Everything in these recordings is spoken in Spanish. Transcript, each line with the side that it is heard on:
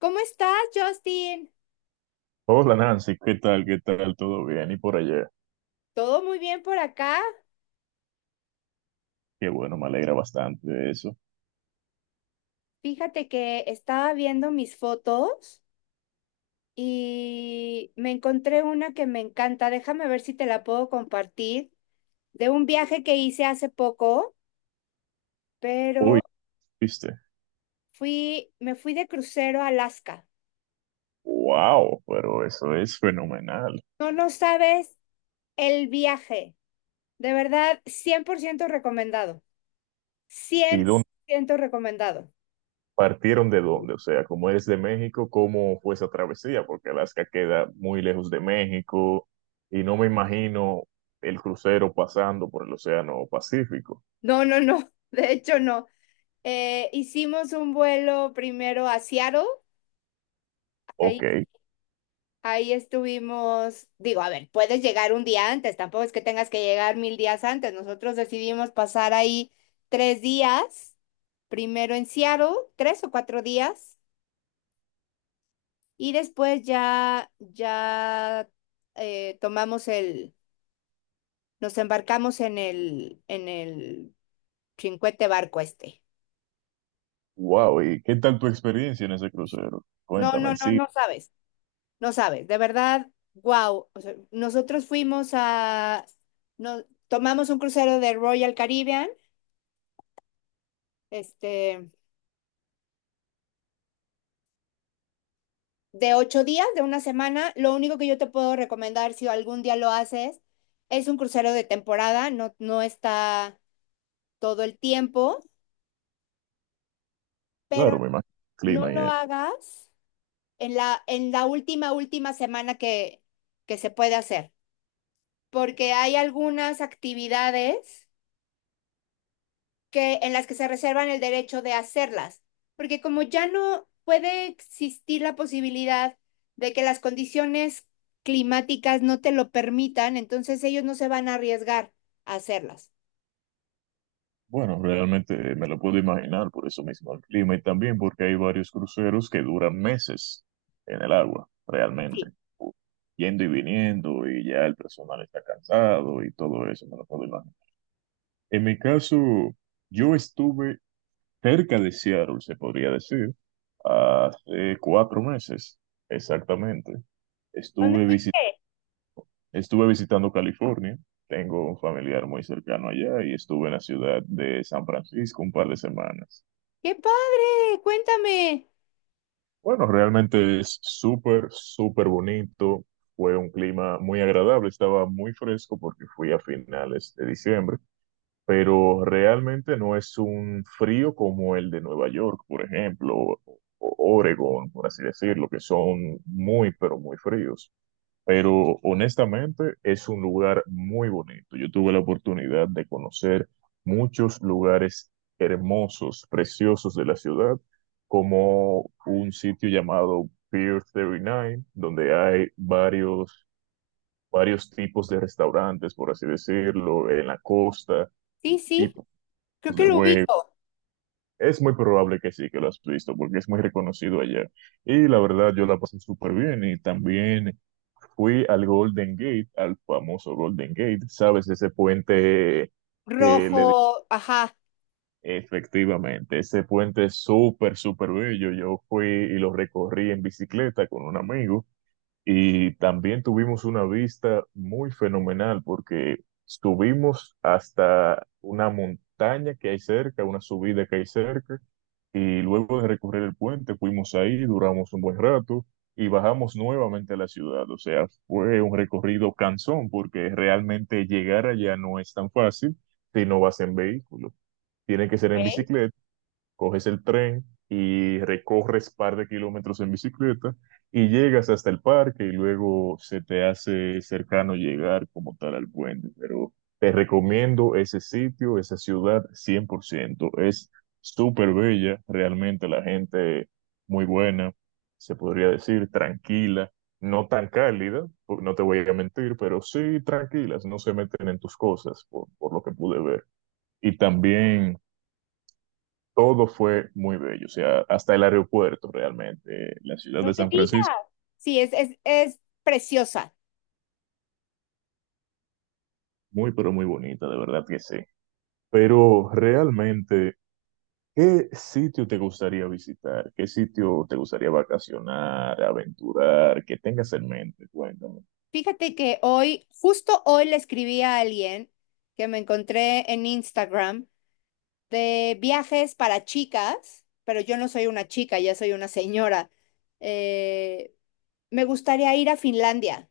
left: ¿Cómo estás, Justin?
right: Hola Nancy, ¿qué tal? ¿Qué tal? ¿Todo bien? ¿Y por allá?
left: Todo muy bien por acá.
right: Qué bueno, me alegra bastante de eso.
left: Fíjate que estaba viendo mis fotos y me encontré una que me encanta. Déjame ver si te la puedo compartir. De un viaje que hice hace poco, pero
right: Uy, ¿viste?
left: me fui de crucero a Alaska.
right: ¡Wow! Pero eso es fenomenal.
left: No, no sabes el viaje. De verdad, 100% recomendado.
right: ¿Y
left: Cien
right: dónde
left: por ciento recomendado.
right: partieron de dónde? O sea, como eres de México, ¿cómo fue esa travesía? Porque Alaska queda muy lejos de México y no me imagino el crucero pasando por el Océano Pacífico.
left: No, no, no. De hecho, no, hicimos un vuelo primero a Seattle.
right: Ok,
left: Ahí, ahí estuvimos, digo, a ver, puedes llegar un día antes, tampoco es que tengas que llegar mil días antes. Nosotros decidimos pasar ahí 3 días, primero en Seattle, 3 o 4 días, y después ya eh, tomamos el, nos embarcamos en el chincuete barco este.
right: wow. ¿Y qué tal tu experiencia en ese crucero?
left: No, no,
right: Cuéntame,
left: no,
right: sí,
left: no sabes. No sabes, de verdad, wow. O sea, nosotros no, tomamos un crucero de Royal Caribbean, este, de 8 días, de una semana. Lo único que yo te puedo recomendar, si algún día lo haces, es un crucero de temporada, no, no está todo el tiempo, pero
right: claro, me imagino el
left: no
right: clima y
left: lo
right: eso.
left: hagas en la última semana que se puede hacer, porque hay algunas actividades en las que se reservan el derecho de hacerlas, porque como ya no puede existir la posibilidad de que las condiciones climáticas no te lo permitan, entonces ellos no se van a arriesgar a hacerlas.
right: Bueno, realmente me lo puedo imaginar por eso mismo el clima y también porque hay varios cruceros que duran meses en el agua, realmente,
left: Sí.
right: yendo y viniendo y ya el personal está cansado y todo eso, me lo puedo imaginar. En mi caso, yo estuve cerca de Seattle, se podría decir, hace 4 meses exactamente.
left: ¿Dónde
right: Estuve visi-
left: fuiste?
right: Estuve visitando California. Tengo un familiar muy cercano allá y estuve en la ciudad de San Francisco un par de semanas.
left: ¡Qué padre! Cuéntame.
right: Bueno, realmente es súper, súper bonito. Fue un clima muy agradable, estaba muy fresco porque fui a finales de diciembre, pero realmente no es un frío como el de Nueva York, por ejemplo, o Oregon, por así decirlo, que son muy, pero muy fríos, pero honestamente es un lugar muy bonito. Yo tuve la oportunidad de conocer muchos lugares hermosos, preciosos de la ciudad, como un sitio llamado Pier 39, donde hay varios tipos de restaurantes, por así decirlo, en la costa,
left: Sí, sí,
right: tipos
left: creo que
right: de
left: lo
right: juegos,
left: ubico.
right: es muy probable que sí, que lo has visto, porque es muy reconocido allá. Y la verdad, yo la pasé súper bien y también fui al Golden Gate, al famoso Golden Gate, ¿sabes? Ese puente que le...
left: Rojo, ajá.
right: Efectivamente, ese puente es súper, súper bello. Yo fui y lo recorrí en bicicleta con un amigo y también tuvimos una vista muy fenomenal porque subimos hasta una montaña que hay cerca, una subida que hay cerca, y luego de recorrer el puente, fuimos ahí, duramos un buen rato y bajamos nuevamente a la ciudad. O sea, fue un recorrido cansón porque realmente llegar allá no es tan fácil si no vas en vehículo. Tiene que ser en
left: Ok.
right: bicicleta, coges el tren y recorres par de kilómetros en bicicleta y llegas hasta el parque y luego se te hace cercano llegar como tal al puente. Pero te recomiendo ese sitio, esa ciudad 100 por ciento. Es súper bella, realmente la gente muy buena, se podría decir, tranquila. No tan cálida, no te voy a mentir, pero sí tranquilas, no se meten en tus cosas, por lo que pude ver. Y también todo fue muy bello, o sea, hasta el aeropuerto realmente, la ciudad
left: No
right: de
left: me
right: San
left: digas.
right: Francisco,
left: Sí, es preciosa.
right: muy pero muy bonita, de verdad que sí. Pero realmente, ¿qué sitio te gustaría visitar? ¿Qué sitio te gustaría vacacionar, aventurar, que tengas en mente? Cuéntame.
left: Fíjate que hoy, justo hoy le escribí a alguien que me encontré en Instagram de viajes para chicas, pero yo no soy una chica, ya soy una señora. Eh, me gustaría ir a Finlandia.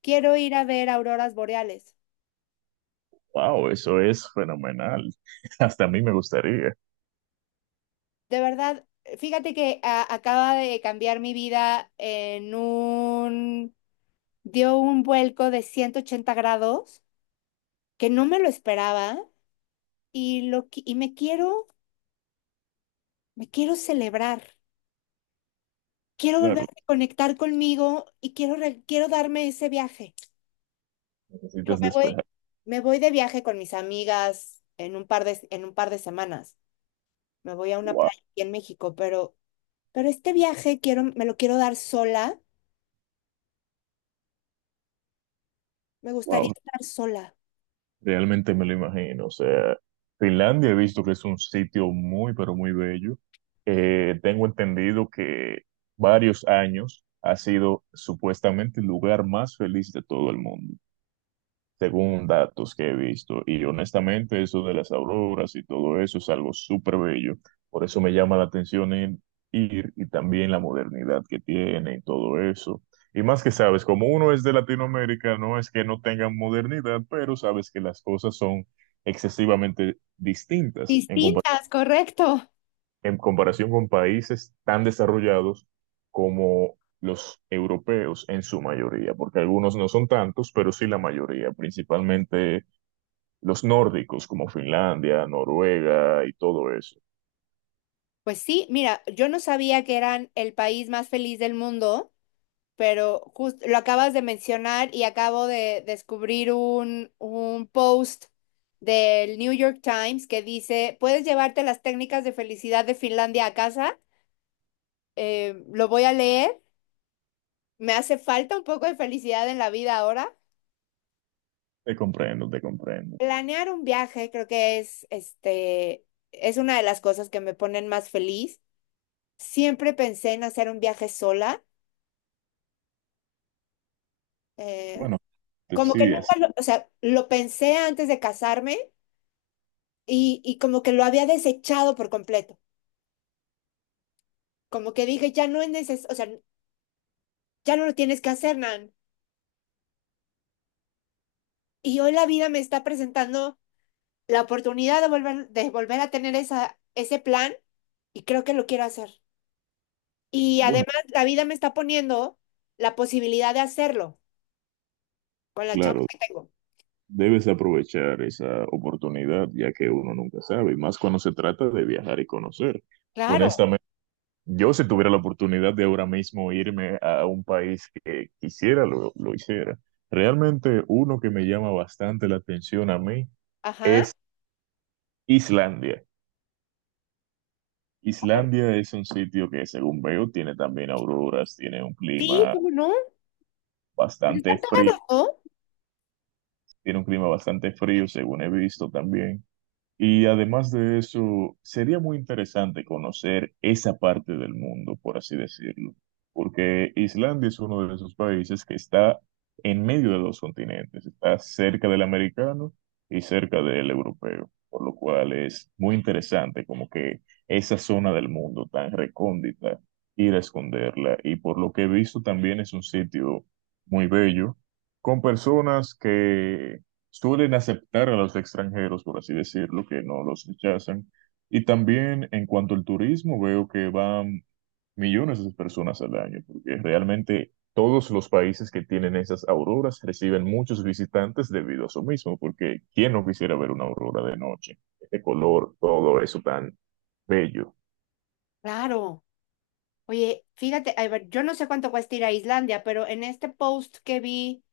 left: Quiero ir a ver auroras boreales.
right: Wow, eso es fenomenal. Hasta a mí me gustaría.
left: De verdad, fíjate que acaba de cambiar mi vida dio un vuelco de 180 grados que no me lo esperaba y, me quiero celebrar. Quiero volver
right: Claro,
left: a conectar conmigo y quiero darme ese viaje. Dijo,
right: necesitas
left: Me voy,
right: despejar.
left: me voy de viaje con mis amigas en un par de semanas. Me voy a una
right: Wow,
left: playa aquí en México, pero este viaje quiero, me lo quiero dar sola. Me gustaría
right: wow.
left: estar sola.
right: Realmente me lo imagino. O sea, Finlandia he visto que es un sitio muy, pero muy bello. Tengo entendido que varios años ha sido supuestamente el lugar más feliz de todo el mundo según datos que he visto. Y honestamente, eso de las auroras y todo eso es algo súper bello. Por eso me llama la atención en ir y también la modernidad que tiene y todo eso. Y más que sabes, como uno es de Latinoamérica, no es que no tengan modernidad, pero sabes que las cosas son excesivamente distintas en,
left: Distintas, correcto.
right: en comparación con países tan desarrollados como los europeos en su mayoría, porque algunos no son tantos, pero sí la mayoría, principalmente los nórdicos como Finlandia, Noruega y todo eso.
left: Pues sí, mira, yo no sabía que eran el país más feliz del mundo, pero justo lo acabas de mencionar y acabo de descubrir un post del New York Times que dice, ¿puedes llevarte las técnicas de felicidad de Finlandia a casa? Lo voy a leer. Me hace falta un poco de felicidad en la vida ahora.
right: Te comprendo, te comprendo.
left: Planear un viaje creo que es una de las cosas que me ponen más feliz. Siempre pensé en hacer un viaje sola. eh,
right: Bueno,
left: como que
right: sí,
left: nunca o sea, lo pensé antes de casarme y como que lo había desechado por completo. Como que dije, ya no es o sea, ya no lo tienes que hacer, Nan. Y hoy la vida me está presentando la oportunidad de volver a tener ese plan y creo que lo quiero hacer. Y
right: bueno,
left: además la vida me está poniendo la posibilidad de hacerlo con la chamba
right: claro,
left: que tengo.
right: debes aprovechar esa oportunidad ya que uno nunca sabe, y más cuando se trata de viajar y conocer.
left: Claro,
right: Honestamente, yo si tuviera la oportunidad de ahora mismo irme a un país que quisiera, lo hiciera. Realmente uno que me llama bastante la atención a mí
left: ajá.
right: es Islandia. Islandia es un sitio que, según veo, tiene también auroras, tiene un
left: Sí,
right: clima
left: ¿cómo no? Pero
right: bastante
left: están
right: frío,
left: pegados, ¿no?
right: tiene un clima bastante frío, según he visto también. Y además de eso, sería muy interesante conocer esa parte del mundo, por así decirlo, porque Islandia es uno de esos países que está en medio de dos continentes, está cerca del americano y cerca del europeo, por lo cual es muy interesante como que esa zona del mundo tan recóndita, ir a esconderla. Y por lo que he visto también es un sitio muy bello, con personas que suelen aceptar a los extranjeros, por así decirlo, que no los rechazan. Y también en cuanto al turismo, veo que van millones de personas al año, porque realmente todos los países que tienen esas auroras reciben muchos visitantes debido a eso mismo, porque ¿quién no quisiera ver una aurora de noche? Este color, todo eso tan bello.
left: Claro. Oye, fíjate, a ver, yo no sé cuánto cuesta ir a Islandia, pero en este post que vi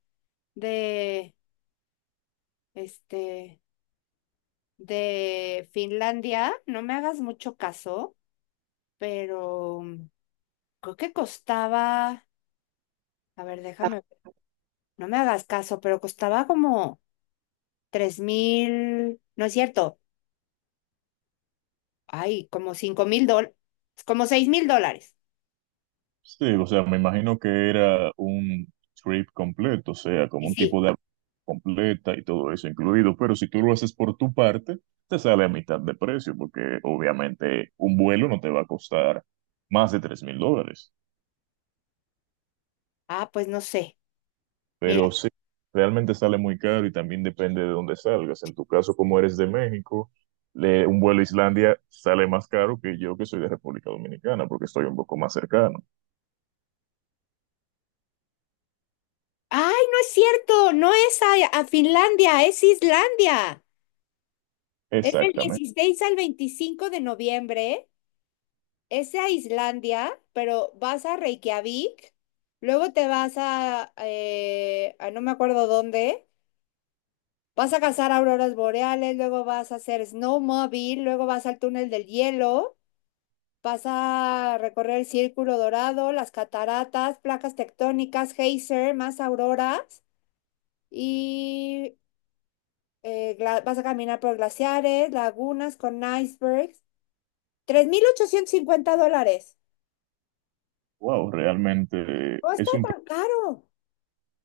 left: de este de Finlandia, no me hagas mucho caso, pero creo que costaba, a ver, déjame. No me hagas caso, pero costaba como 3,000, no es cierto, ay, como 5,000 dólares, como 6,000 dólares.
right: Sí, o sea, me imagino que era un trip completo, o sea, como
left: Y
right: un
left: sí,
right: tipo de completa y todo eso incluido, pero si tú lo haces por tu parte, te sale a mitad de precio, porque obviamente un vuelo no te va a costar más de $3,000,
left: ah, pues no sé,
right: pero
left: mira,
right: sí, realmente sale muy caro y también depende de dónde salgas. En tu caso, como eres de México, un vuelo a Islandia sale más caro que yo que soy de República Dominicana, porque estoy un poco más cercano.
left: ay, no es cierto, no es a Finlandia, es Islandia. Es el
right: Exactamente.
left: 16 al 25 de noviembre, es a Islandia, pero vas a Reykjavik, luego te vas a no me acuerdo dónde. Vas a cazar auroras boreales, luego vas a hacer snowmobile, luego vas al túnel del hielo, vas a recorrer el círculo dorado, las cataratas, placas tectónicas, geyser, más auroras y vas a caminar por glaciares, lagunas con icebergs. 3,850 dólares.
right: Wow, realmente
left: No está
right: es un...
left: tan caro.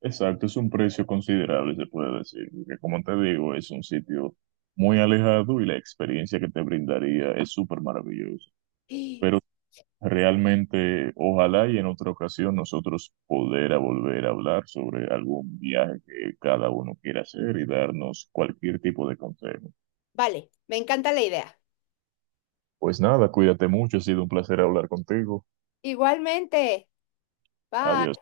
right: Exacto, es un precio considerable, se puede decir, porque como te digo, es un sitio muy alejado y la experiencia que te brindaría es súper maravillosa. Pero realmente, ojalá y en otra ocasión nosotros poder a volver a hablar sobre algún viaje que cada uno quiera hacer y darnos cualquier tipo de consejo.
left: Vale, me encanta la idea.
right: Pues nada, cuídate mucho, ha sido un placer hablar contigo.
left: Igualmente.
right: Adiós.
left: Bye.